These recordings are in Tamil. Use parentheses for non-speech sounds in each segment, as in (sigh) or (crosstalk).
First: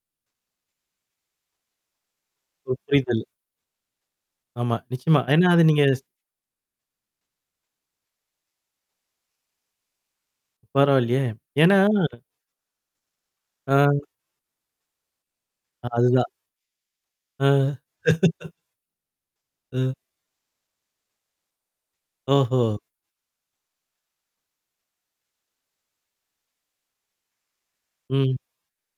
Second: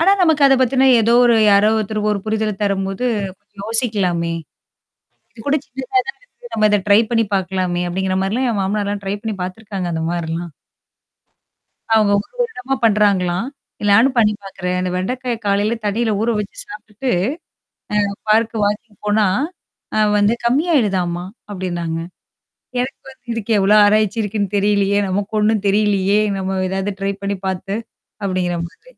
ஆனா, நமக்கு அத பத்தின ஏதோ ஒரு யாரோ ஒருத்தர் ஒரு புரிதல பு தரும்போது புரியுதுல்ல. கொஞ்சம் யோசிக்கலாமே. ஆமா. நிச்சயமா. "இது ஏன்னா கூட அது நீங்க சின்னதா ஸ் தான இருக்கு. நம்ம இத ட்ரை பண்ணி பார்க்கலாமே" அப்படிங்கிற மாரிலாம் என் மாமனார்லாம் ட்ரை பண்ணி பார்த்துருக்காங்க அந்த மாரிலாம். பரவால்லயே. ஏன்னா அவங்க 1 வருடமா பண்றாங்களாம். அ. நானும் பண்ணி பாாக்குறேன். அந்த வெண்டைக்காய காலையில தண்ணியில அதுதான். ஊற வச்சு சாப்ட்டுட்டு அ. அ (chuckles) பார்க்குக்கு வாக்கிங் போனா, ம். அ வந்து கம்மியாயிடுதாமா, அப்படின்னாங்க. ஓஹோ! எனக்கு வந்து "இதுக்கு எவ்வளோ ஆராய்ச்சி இருக்குன்னு தெரியலையே! நமக்கு ஒண்ணும் தெரியலையே, நம்ம ஏதாவது ட்ரை பண்ணி பார்த்து." ம். அப்படிங்கிற மாதிரி.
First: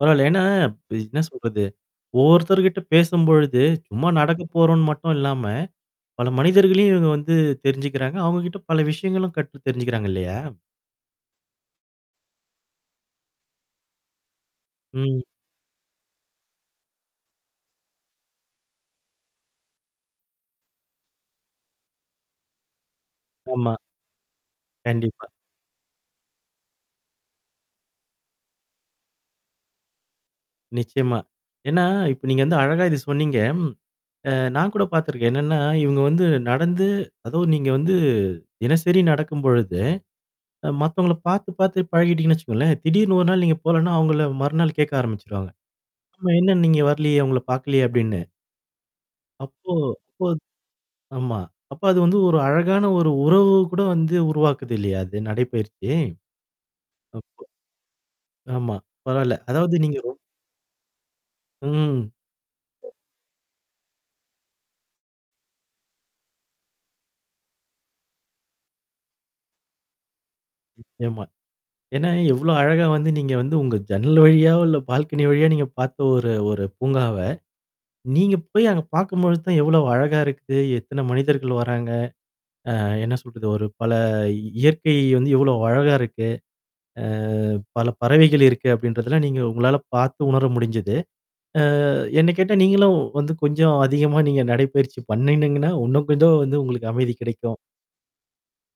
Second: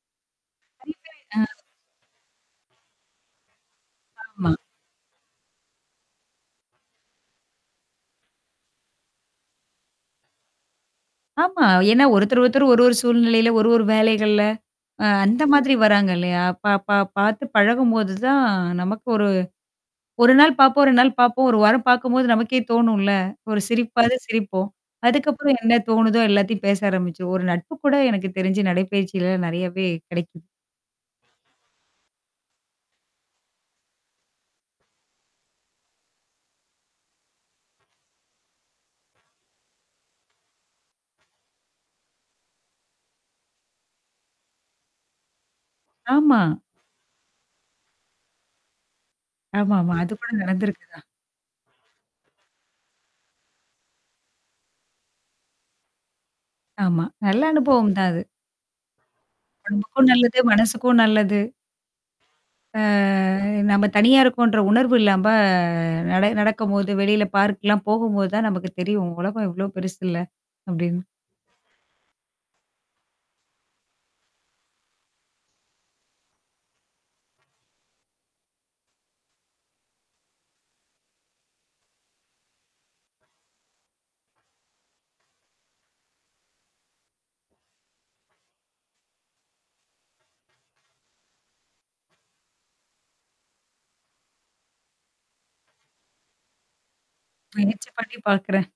பரவால்ல. ஏன்னா நெறைய என்ன பேர் அம். சொல்றது, ஒவ்வொருத்தர்கிட்ட பேசும்பொழுது, சும்மா நடக்க ஆமா. போறோம்ன்னு மட்டும் இல்லாம, பல மனிதர்களையும் இவங்க வந்து தெரிஞ்சுக்கிறாங்க. அவுங்க கிட்ட பல விஷயங்களும் கற்று தெரிஞ்சுக்கிறாங்க இல்லையா? ஆமா. ஏன்னா ஒருத்தர் ஒருத்தர் ஒரு ஒரு சூழ்நிலையில, ஒரு ஒரு வேலைகள்ல, அ ம். அந்த மாதிரி வராங்க இல்லையா? பா-பா பார்த்து பழகும்போது தான் நமக்கு ஒரு 1 நாள் பாப்போம், 2 நாள் பாப்போம், 1 வாரம் பார்க்கும்போது நமக்கே தோணும்ல்ல, ஒரு ஆமா. சிரிப்பாவது சிரிப்போம். கண்டிப்பா. அதுக்கப்புறம் என்ன தோணுதோ எல்லாத்தையும் பேச ஆரம்பிச்சு ஒரு நட்பு கூட எனக்கு தெரிஞ்ச நடைப்பயிற்சிலல்லாம் நெறையாவே கெடைக்குது. நிச்சயமா. ஏன்னா, இப்ப நீங்க வந்து அழகா இத சொன்னீங்க ம். அ நான் கூட பார்த்துருக்கேன். என்னன்னா, இவங்க வந்து நடந்து அதவும் நீங்க வந்து தினசரி நடக்கும் பொழுது, அ மத்தவங்கள பார்த்து பார்த்து பழகிட்டீங்கன்னு வச்சுக்கோங்களேன், திடீர்ன்னு 1 நாள் நீங்க போகலன்னா, அவங்கள மறுநாள் கேட்க ஆரம்பிச்சுருவாங்க. "ஆமா, ஆமா. என்ன நீங்க வரலியே, உங்கள பாக்கலியே?" அப்படின்னு. அப்போ ஆமாமா. அது அப்போ கூட நடந்திருக்குதான். ஆமா. அப்ப அது வந்து ஒரு அழகான ஒரு உறவு கூட வந்து உருவாக்குது இல்லையா? அது நடைப்பயிற்சி. ஆமா. நல்ல அப்ப அனுபவம் தான் அது. ஆமா. பரவால்ல, அதாவது நீங்க உடம்புக்கும் ரொ நல்லது, மனசுக்கும் நல்லது. ம். அ நம்ம தனியா இருக்கோம்ன்ற உணர்வு இல்லாம் ப நட நடக்கும்போது, வெளியில பார்க்லாம் போகும்போது தான் நமக்கு தெரியும், "உலகம் எவ்வளோ பெருசுல்ல" அப்படின்னு. ஆமா. ஏன்னா எவ்வளோ அழகா வந்து நீங்க வந்து உங்க ஜன்னல் வழியாவோ, இல்ல பால்கனி வழியாவோ நீங்க பார்த்த ஒரு ஒரு பூங்காவ, நீங்க போய் அங்க பார்க்கும்பொழுது தான் எவ்வளோ அழகா இருக்கு, எத்தன மனிதர்கள் வராங்க. அ என்ன சொல்றது, ஒரு பல இயற்கை வந்து எவ்வளோ அழகா இருக்கு. அ பல பறவைகள் இருக்கு அப்படின்றதெல்லாம் நீங்க உங்களால பார்த்து உணர முடிஞ்சது. அ என்ன கேட்டா நீங்களும் வந்து கொஞ்சம் அதிகமா நீங்க நடைப்பயிற்சி பண்ணணீங்கன்னா, உன்னும் கொஞ்சம் வந்து உங்களுக்கு அமைதி கிடைக்கும். முயற்சி பண்ணி பாக்குறேன்.